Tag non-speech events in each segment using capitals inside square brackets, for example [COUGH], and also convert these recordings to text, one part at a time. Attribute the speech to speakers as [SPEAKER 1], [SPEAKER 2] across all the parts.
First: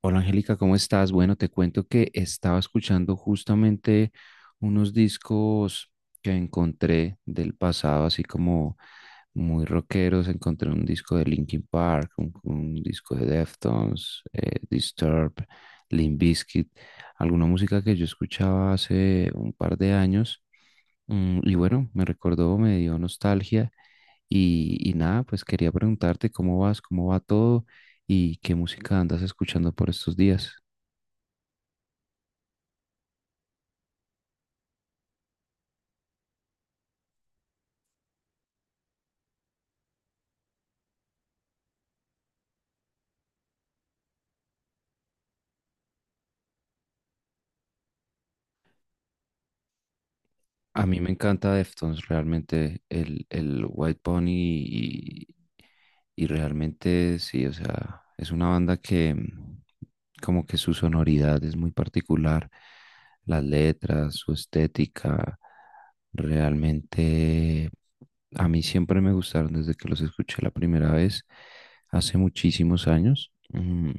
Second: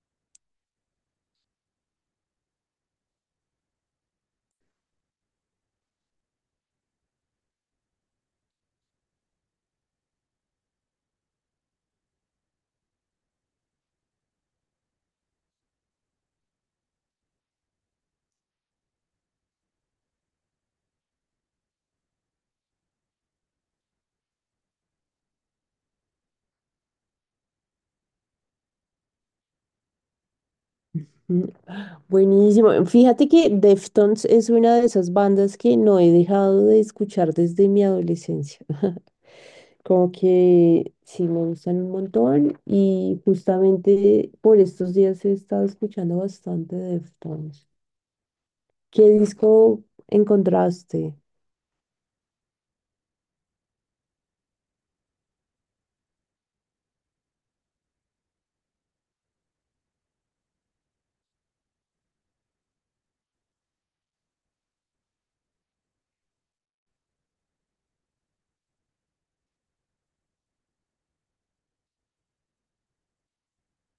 [SPEAKER 1] Hola Angélica, ¿cómo estás? Bueno, te cuento que estaba escuchando justamente unos discos que encontré del pasado, así como muy rockeros. Encontré un disco de Linkin Park, un disco de Deftones, Disturbed, Limp Bizkit, alguna música que yo escuchaba hace un par de años. Y bueno, me recordó, me dio nostalgia y nada, pues quería preguntarte cómo vas, cómo va todo y qué música andas escuchando por estos días.
[SPEAKER 2] Mm, Buenísimo. Fíjate que Deftones es una de esas bandas que no he dejado de escuchar desde mi adolescencia. [LAUGHS] Como que sí me gustan un montón y justamente por estos días he estado escuchando bastante Deftones. ¿Qué disco
[SPEAKER 1] A mí me
[SPEAKER 2] encontraste?
[SPEAKER 1] encanta Deftones, realmente el White Pony y realmente sí, o sea, es una banda que como que su sonoridad es muy particular, las letras, su estética, realmente a mí siempre me gustaron desde que los escuché la primera vez, hace muchísimos años. Mm,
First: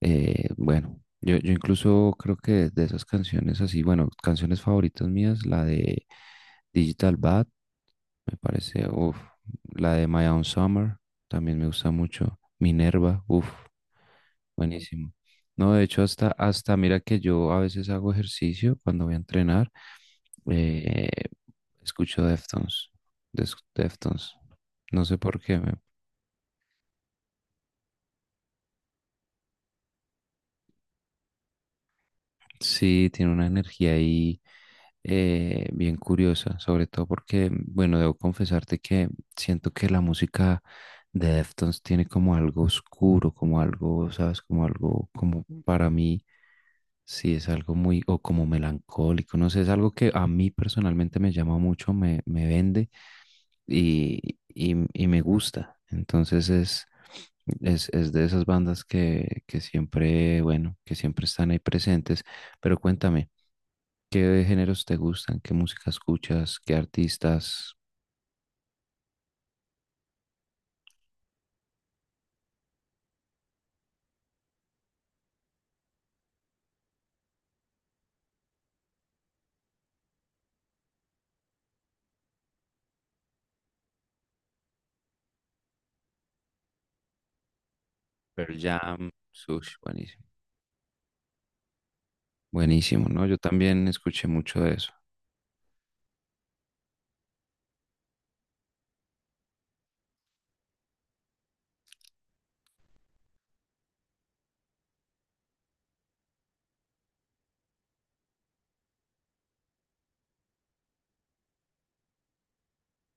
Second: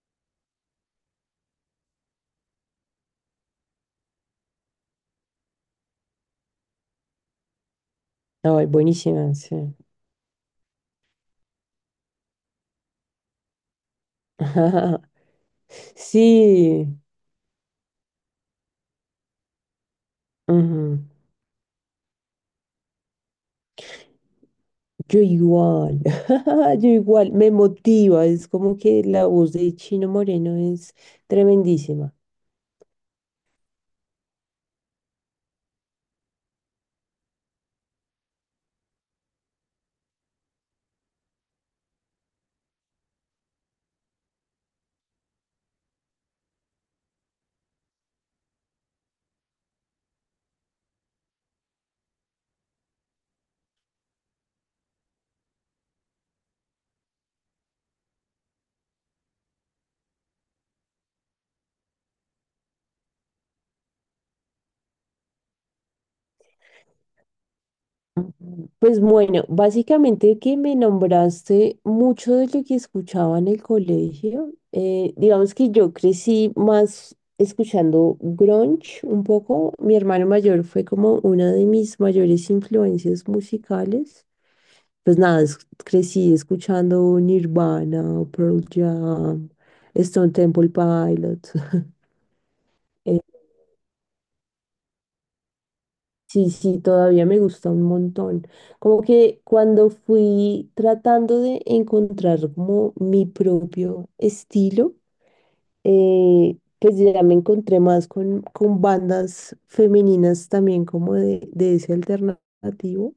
[SPEAKER 1] eh, Bueno, yo incluso creo que de esas canciones así, bueno, canciones favoritas mías, la de Digital Bad, me
[SPEAKER 2] Ay,
[SPEAKER 1] parece,
[SPEAKER 2] buenísima, sí.
[SPEAKER 1] la de My Own Summer, también me gusta mucho. Minerva, uff,
[SPEAKER 2] [LAUGHS]
[SPEAKER 1] buenísimo. No, de hecho,
[SPEAKER 2] Sí.
[SPEAKER 1] mira que yo a veces hago ejercicio cuando voy a entrenar,
[SPEAKER 2] Ujú.
[SPEAKER 1] eh, escucho Deftones, Deftones, no sé
[SPEAKER 2] Yo
[SPEAKER 1] por qué, me...
[SPEAKER 2] igual, [LAUGHS] yo igual, me motiva, es como que la voz de Chino Moreno es tremendísima.
[SPEAKER 1] Sí, tiene una energía ahí bien curiosa, sobre todo porque, bueno, debo confesarte que siento que la música de Deftones tiene como algo oscuro, como algo, ¿sabes? Como algo, como para mí, sí, es algo muy, o como melancólico, no sé, es algo que a mí personalmente me llama mucho, me vende y me gusta. Entonces es de esas bandas que siempre, bueno, que siempre están ahí presentes. Pero cuéntame, ¿qué géneros te gustan? ¿Qué música escuchas? ¿Qué artistas?
[SPEAKER 2] Ujú. Pues bueno, básicamente que me nombraste mucho de lo que escuchaba en el colegio. Digamos que yo crecí más escuchando grunge un poco. Mi hermano mayor fue como una de mis mayores influencias musicales. Pues nada, crecí escuchando Nirvana,
[SPEAKER 1] Pearl
[SPEAKER 2] Pearl
[SPEAKER 1] Jam,
[SPEAKER 2] Jam,
[SPEAKER 1] Sush, buenísimo.
[SPEAKER 2] Stone Temple Pilots. [LAUGHS]
[SPEAKER 1] Buenísimo,
[SPEAKER 2] Eh,
[SPEAKER 1] ¿no? Yo también escuché mucho de eso.
[SPEAKER 2] sí, sí, todavía me gusta un montón. Como que cuando fui tratando de encontrar como mi propio estilo, pues ya me encontré más con bandas femeninas también de ese alternativo.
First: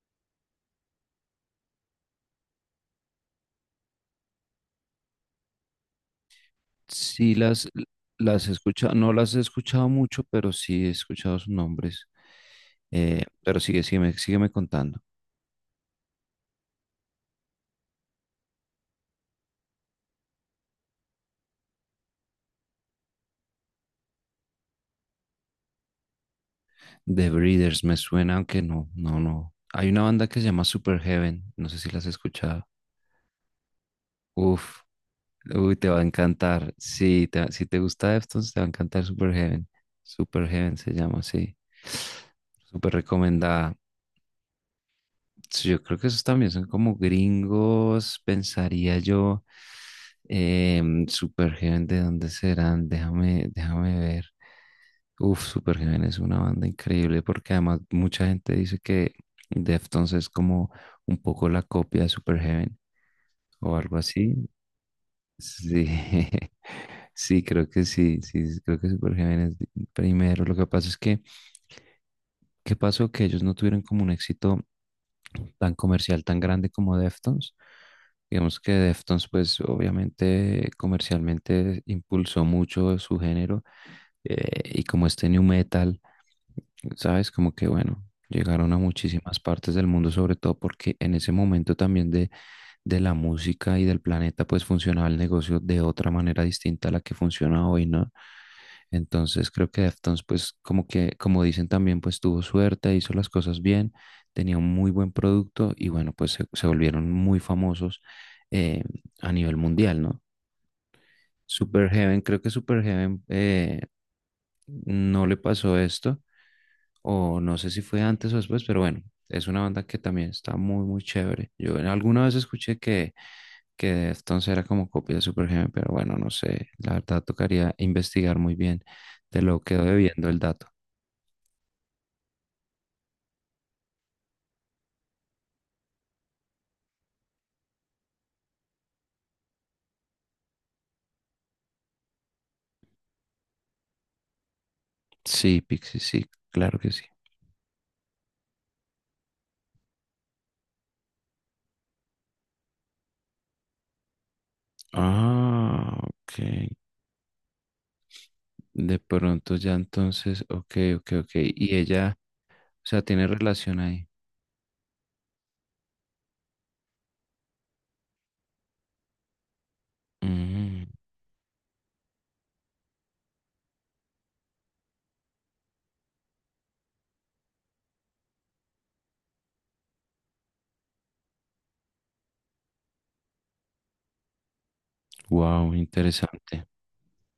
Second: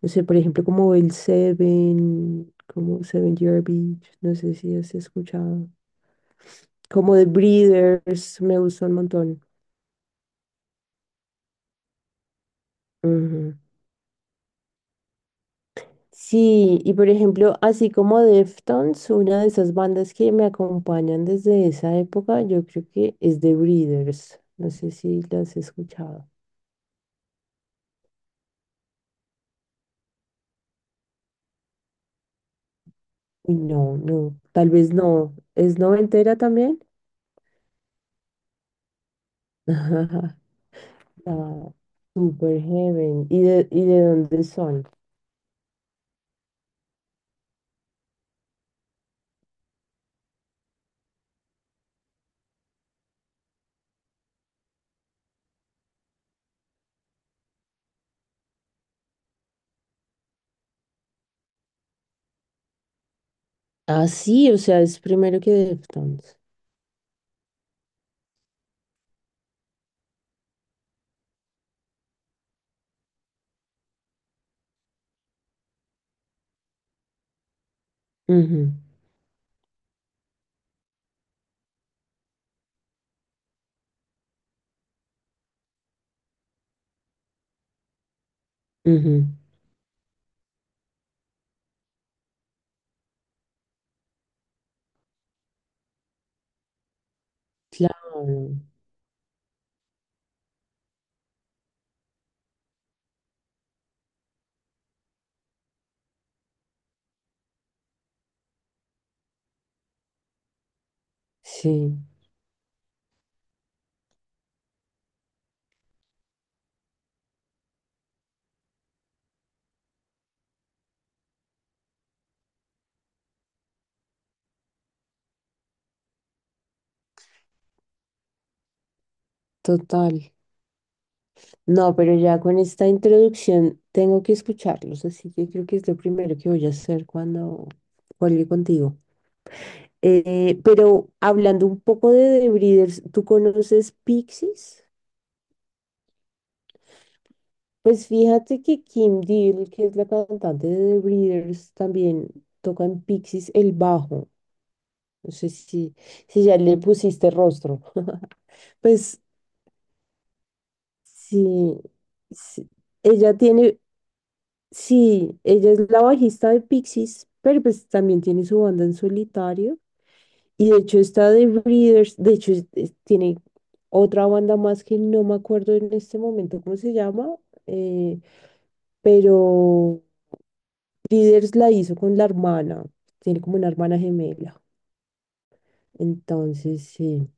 [SPEAKER 2] No sé, por ejemplo, como el Seven, como Seven Year Beach, no sé si has escuchado. Como de
[SPEAKER 1] Sí,
[SPEAKER 2] Breeders,
[SPEAKER 1] las he
[SPEAKER 2] me gusta un
[SPEAKER 1] escuchado, no las he
[SPEAKER 2] montón.
[SPEAKER 1] escuchado mucho, pero sí he escuchado sus nombres.
[SPEAKER 2] Ujú.
[SPEAKER 1] Pero sigue, sígueme contando.
[SPEAKER 2] Sí, y por ejemplo, así como Deftones, una de esas bandas que me acompañan desde esa época, yo creo que es The Breeders. No sé si las he escuchado.
[SPEAKER 1] The Breeders me suena, aunque no, no, no. Hay una banda que se llama Super Heaven, no sé si las has escuchado.
[SPEAKER 2] Uy, no, no, tal
[SPEAKER 1] Uf,
[SPEAKER 2] vez no.
[SPEAKER 1] uy,
[SPEAKER 2] ¿Es
[SPEAKER 1] te va a
[SPEAKER 2] noventera
[SPEAKER 1] encantar.
[SPEAKER 2] también?
[SPEAKER 1] Sí, si te gusta Deftones, te va a encantar Superheaven.
[SPEAKER 2] [LAUGHS]
[SPEAKER 1] Superheaven se llama, sí.
[SPEAKER 2] No, Super
[SPEAKER 1] Súper
[SPEAKER 2] Heaven. ¿Y
[SPEAKER 1] recomendada.
[SPEAKER 2] y de dónde son?
[SPEAKER 1] Sí, yo creo que esos también son como gringos, pensaría yo. Superheaven, ¿de dónde serán? Déjame ver. Uf, Superheaven es una banda increíble porque además mucha gente dice que Deftones es como un poco la copia de Superheaven o algo
[SPEAKER 2] Ah,
[SPEAKER 1] así.
[SPEAKER 2] sí, o sea, es primero que
[SPEAKER 1] Sí,
[SPEAKER 2] Deftones.
[SPEAKER 1] [LAUGHS] sí, creo que sí, sí, sí, creo que es Super Gémenes primero. Lo que pasa es que, ¿qué pasó? Que ellos no tuvieron como un éxito tan comercial, tan grande como Deftones. Digamos que
[SPEAKER 2] Ujú,
[SPEAKER 1] Deftones, pues obviamente comercialmente impulsó mucho su género, y como este new metal, ¿sabes? Como que bueno, llegaron a
[SPEAKER 2] ujú,
[SPEAKER 1] muchísimas partes del mundo, sobre todo porque en ese momento también de la música y del planeta, pues funcionaba el negocio de otra manera distinta a la que funciona hoy, ¿no?
[SPEAKER 2] claro,
[SPEAKER 1] Entonces creo que Deftones, pues como que, como dicen también, pues tuvo suerte, hizo las cosas bien, tenía un muy buen producto y bueno, pues se volvieron muy famosos, eh, a nivel mundial, ¿no?
[SPEAKER 2] sí,
[SPEAKER 1] Superheaven, creo que Superheaven no le pasó esto, o no sé si fue antes o después, pero bueno, es una banda que también está muy, muy chévere. Alguna vez escuché que Deftones era como copia de Supergenial, pero bueno, no sé, la verdad tocaría investigar muy bien. Te lo quedo debiendo
[SPEAKER 2] total.
[SPEAKER 1] el dato.
[SPEAKER 2] No, pero ya con esta introducción tengo que escucharlos, así que creo que es lo primero que voy a hacer cuando cuelgue contigo. Pero hablando un poco de The Breeders, ¿tú conoces Pixies?
[SPEAKER 1] Sí, Pixie, sí, claro que sí.
[SPEAKER 2] Pues fíjate que Kim Deal, que es la cantante de The Breeders, también toca en Pixies el bajo. No sé si,
[SPEAKER 1] Ah, ok.
[SPEAKER 2] si ya le pusiste rostro. [LAUGHS]
[SPEAKER 1] De
[SPEAKER 2] Pues
[SPEAKER 1] pronto ya entonces, ok, ok, ok. Y
[SPEAKER 2] sí,
[SPEAKER 1] ella,
[SPEAKER 2] sí.
[SPEAKER 1] o sea, tiene
[SPEAKER 2] Ella tiene.
[SPEAKER 1] relación ahí.
[SPEAKER 2] Sí, ella es la bajista de Pixies, pero pues también tiene su banda en solitario. Y de hecho está de Breeders, de hecho tiene otra banda más que no me acuerdo en este momento cómo se llama, eh, pero Breeders la hizo con la hermana, tiene como una hermana gemela.
[SPEAKER 1] Wow, interesante,
[SPEAKER 2] Entonces, sí,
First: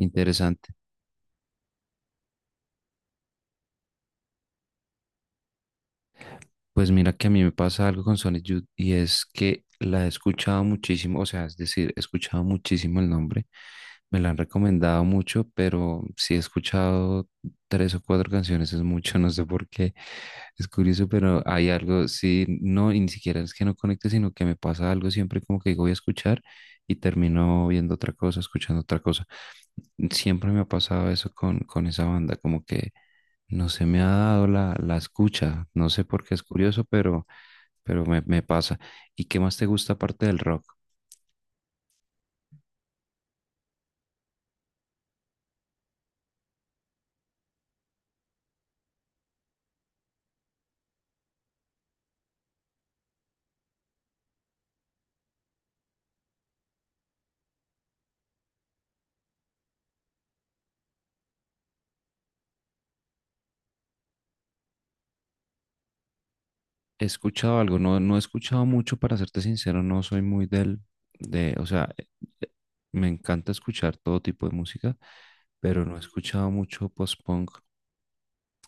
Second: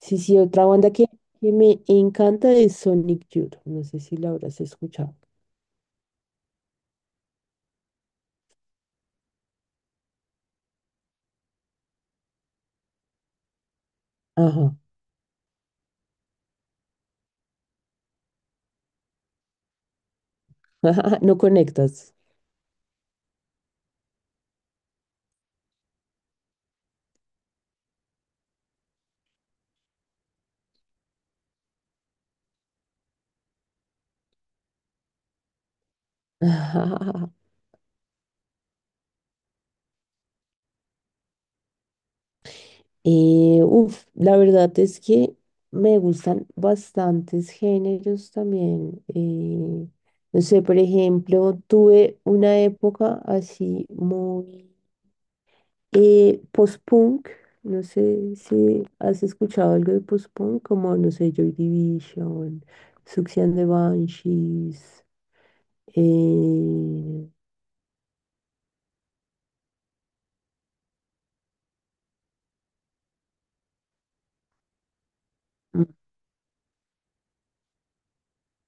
[SPEAKER 2] sí, sí, otra banda que me encanta es Sonic Youth, no sé si la habrás escuchado.
[SPEAKER 1] Pues mira que a mí me pasa algo con Sonic Youth y es que la he escuchado muchísimo, o sea, es decir, he escuchado muchísimo el nombre, me la han
[SPEAKER 2] Ajá,
[SPEAKER 1] recomendado mucho, pero si he escuchado tres o cuatro canciones es mucho, [LAUGHS] no sé por qué, es curioso,
[SPEAKER 2] [LAUGHS] no
[SPEAKER 1] pero hay algo,
[SPEAKER 2] conectas.
[SPEAKER 1] sí, no, y ni siquiera es que no conecte, sino que me pasa algo siempre como que digo voy a escuchar y termino viendo otra cosa, escuchando otra cosa. Siempre me ha pasado eso con esa banda, como que no se me ha dado la, la escucha, no sé por qué es curioso,
[SPEAKER 2] [LAUGHS]
[SPEAKER 1] pero me pasa. ¿Y qué más te gusta aparte del rock?
[SPEAKER 2] Uf, la verdad es que me gustan bastantes géneros también. No sé, por ejemplo, tuve una época así muy post-punk. No sé si has escuchado algo de post-punk, como, no sé, Joy Division, Sucks and the Banshees,
[SPEAKER 1] He
[SPEAKER 2] eh,
[SPEAKER 1] escuchado algo, no, no he escuchado mucho, para serte sincero, no soy muy del, de, o sea, eh, me encanta escuchar todo tipo de música,
[SPEAKER 2] mm,
[SPEAKER 1] pero no he escuchado mucho post-punk,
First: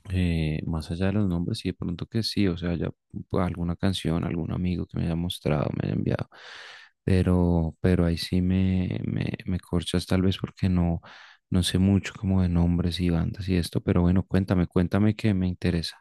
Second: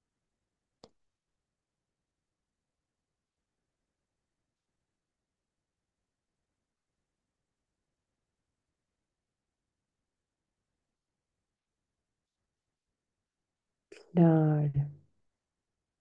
[SPEAKER 1] más allá de los nombres, sí, de pronto que sí, o sea, ya pues, alguna canción, algún amigo que me haya mostrado, me haya enviado, pero ahí sí me corchas tal vez porque no, no sé mucho como de nombres y bandas y esto, pero bueno, cuéntame,
[SPEAKER 2] claro.
[SPEAKER 1] cuéntame que me interesa.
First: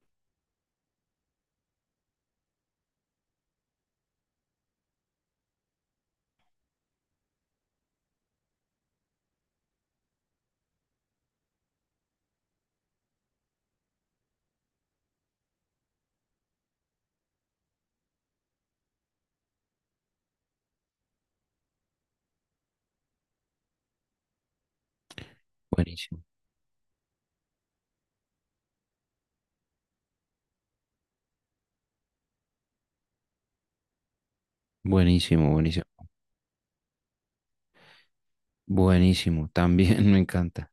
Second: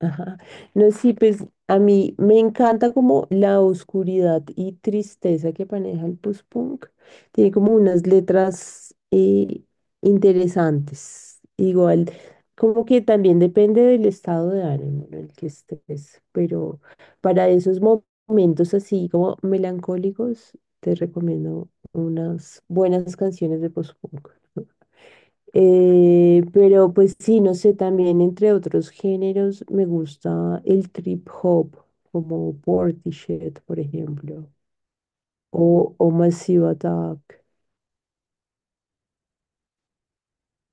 [SPEAKER 2] Ajá. No, sí, pues a mí me encanta como la oscuridad y tristeza que maneja el post-punk. Tiene como unas letras interesantes. Igual, como que también depende del estado de ánimo en el que estés, pero para esos momentos así como melancólicos, te recomiendo unas buenas canciones de post-punk.
[SPEAKER 1] Buenísimo,
[SPEAKER 2] Pero pues sí, no sé, también entre otros géneros me gusta el trip hop, como Portishead, por ejemplo,
[SPEAKER 1] buenísimo, buenísimo,
[SPEAKER 2] o Massive Attack.
[SPEAKER 1] buenísimo, también [LAUGHS] me encanta.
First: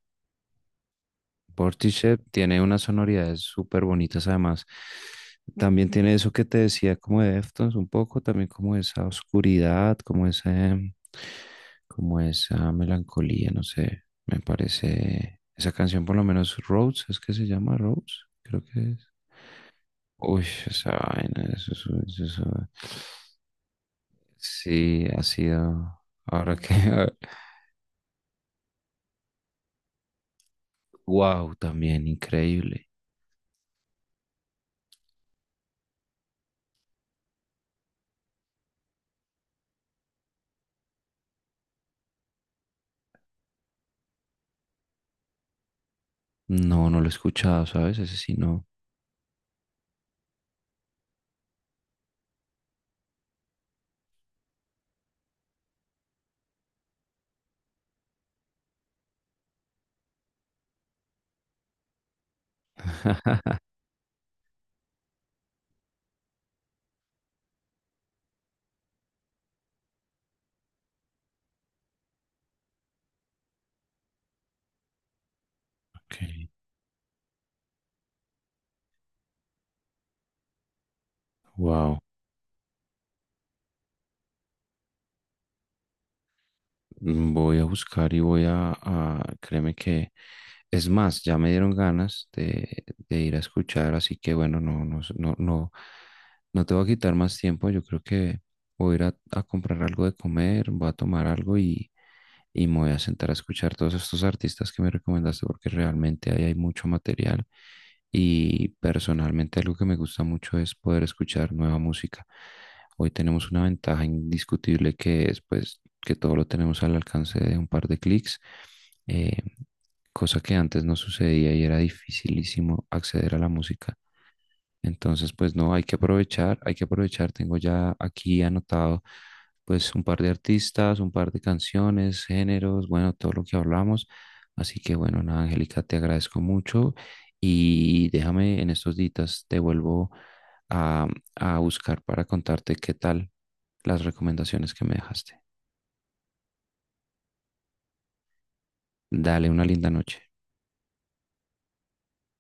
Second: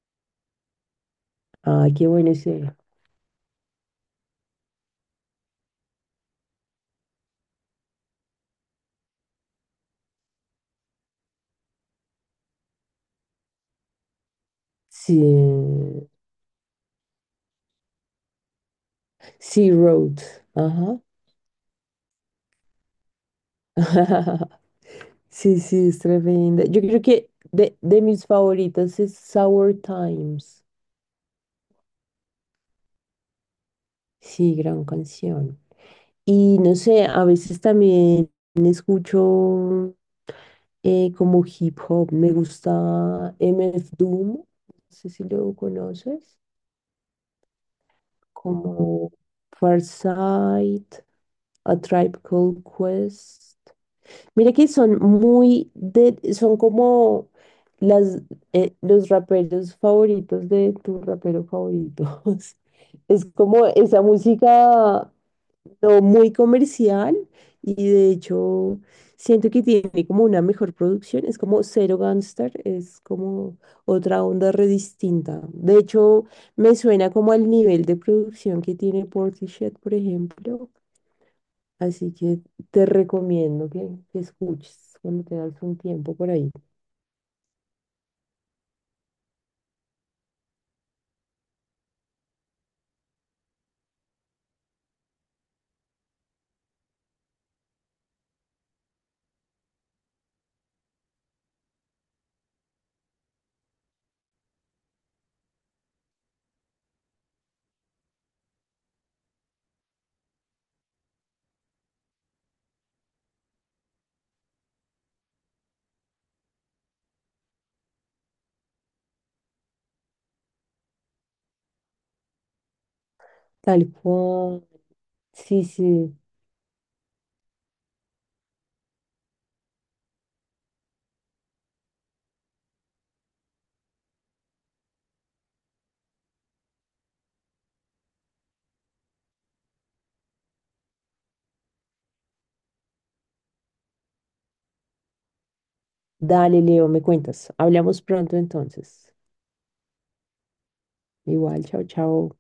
[SPEAKER 2] Ah, qué
[SPEAKER 1] Portishead
[SPEAKER 2] bueno
[SPEAKER 1] tiene
[SPEAKER 2] ese.
[SPEAKER 1] unas sonoridades súper bonitas además. También tiene eso que te decía como de Deftones un poco, también como esa oscuridad, como ese, como esa melancolía, no sé, me
[SPEAKER 2] Sí,
[SPEAKER 1] parece esa canción por lo menos Rose, es que se llama Rose, creo que es.
[SPEAKER 2] Sea Road.
[SPEAKER 1] Uy, esa
[SPEAKER 2] Ajá.
[SPEAKER 1] vaina, eso, eso, es un...
[SPEAKER 2] [LAUGHS]
[SPEAKER 1] sí, ha
[SPEAKER 2] Sí, sí, es
[SPEAKER 1] sido, ahora
[SPEAKER 2] tremenda.
[SPEAKER 1] que...
[SPEAKER 2] Yo creo que
[SPEAKER 1] [LAUGHS]
[SPEAKER 2] de mis favoritas es Sour Times.
[SPEAKER 1] wow, también increíble.
[SPEAKER 2] Sí, gran canción. Y no sé, a veces también escucho. Como hip hop. Me gusta MF Doom, no sé si lo conoces,
[SPEAKER 1] No, no lo he escuchado, ¿sabes? Ese sí no.
[SPEAKER 2] como Farsight, A Tribe Called Quest. Mira que son muy de, son como las, los raperos favoritos de tu rapero favorito. [LAUGHS] Es
[SPEAKER 1] [LAUGHS]
[SPEAKER 2] como esa música no muy comercial y de hecho siento que tiene como una mejor producción, es como Zero Gangster, es como otra onda re distinta. De hecho, me suena como al nivel de producción que tiene Portishead, por ejemplo,
[SPEAKER 1] Wow.
[SPEAKER 2] así que te recomiendo que escuches cuando te das un tiempo por ahí.
[SPEAKER 1] Voy a buscar y voy créeme que, es más, ya me dieron ganas de ir a escuchar, así que bueno, no, no, no, no, no te voy a quitar más tiempo, yo creo que voy a ir a comprar algo de comer, voy a tomar algo y me voy a sentar a escuchar todos estos artistas que me recomendaste, porque realmente ahí hay mucho material y personalmente algo que me gusta mucho es poder escuchar nueva música. Hoy tenemos una ventaja indiscutible que es pues que todo lo tenemos al alcance de un par de clics, eh, cosa que antes no sucedía y era dificilísimo acceder a la
[SPEAKER 2] Tal
[SPEAKER 1] música.
[SPEAKER 2] cual.
[SPEAKER 1] Entonces, pues
[SPEAKER 2] Sí,
[SPEAKER 1] no, hay que
[SPEAKER 2] sí.
[SPEAKER 1] aprovechar, hay que aprovechar. Tengo ya aquí anotado pues un par de artistas, un par de canciones, géneros, bueno, todo lo que hablamos. Así que bueno, nada, Angélica, te agradezco mucho y déjame en estos días, te vuelvo a, a buscar para contarte qué tal las recomendaciones que me dejaste.
[SPEAKER 2] Dale, Leo, me cuentas. Hablamos pronto entonces.
[SPEAKER 1] Dale una linda noche.
[SPEAKER 2] Igual, chao, chao.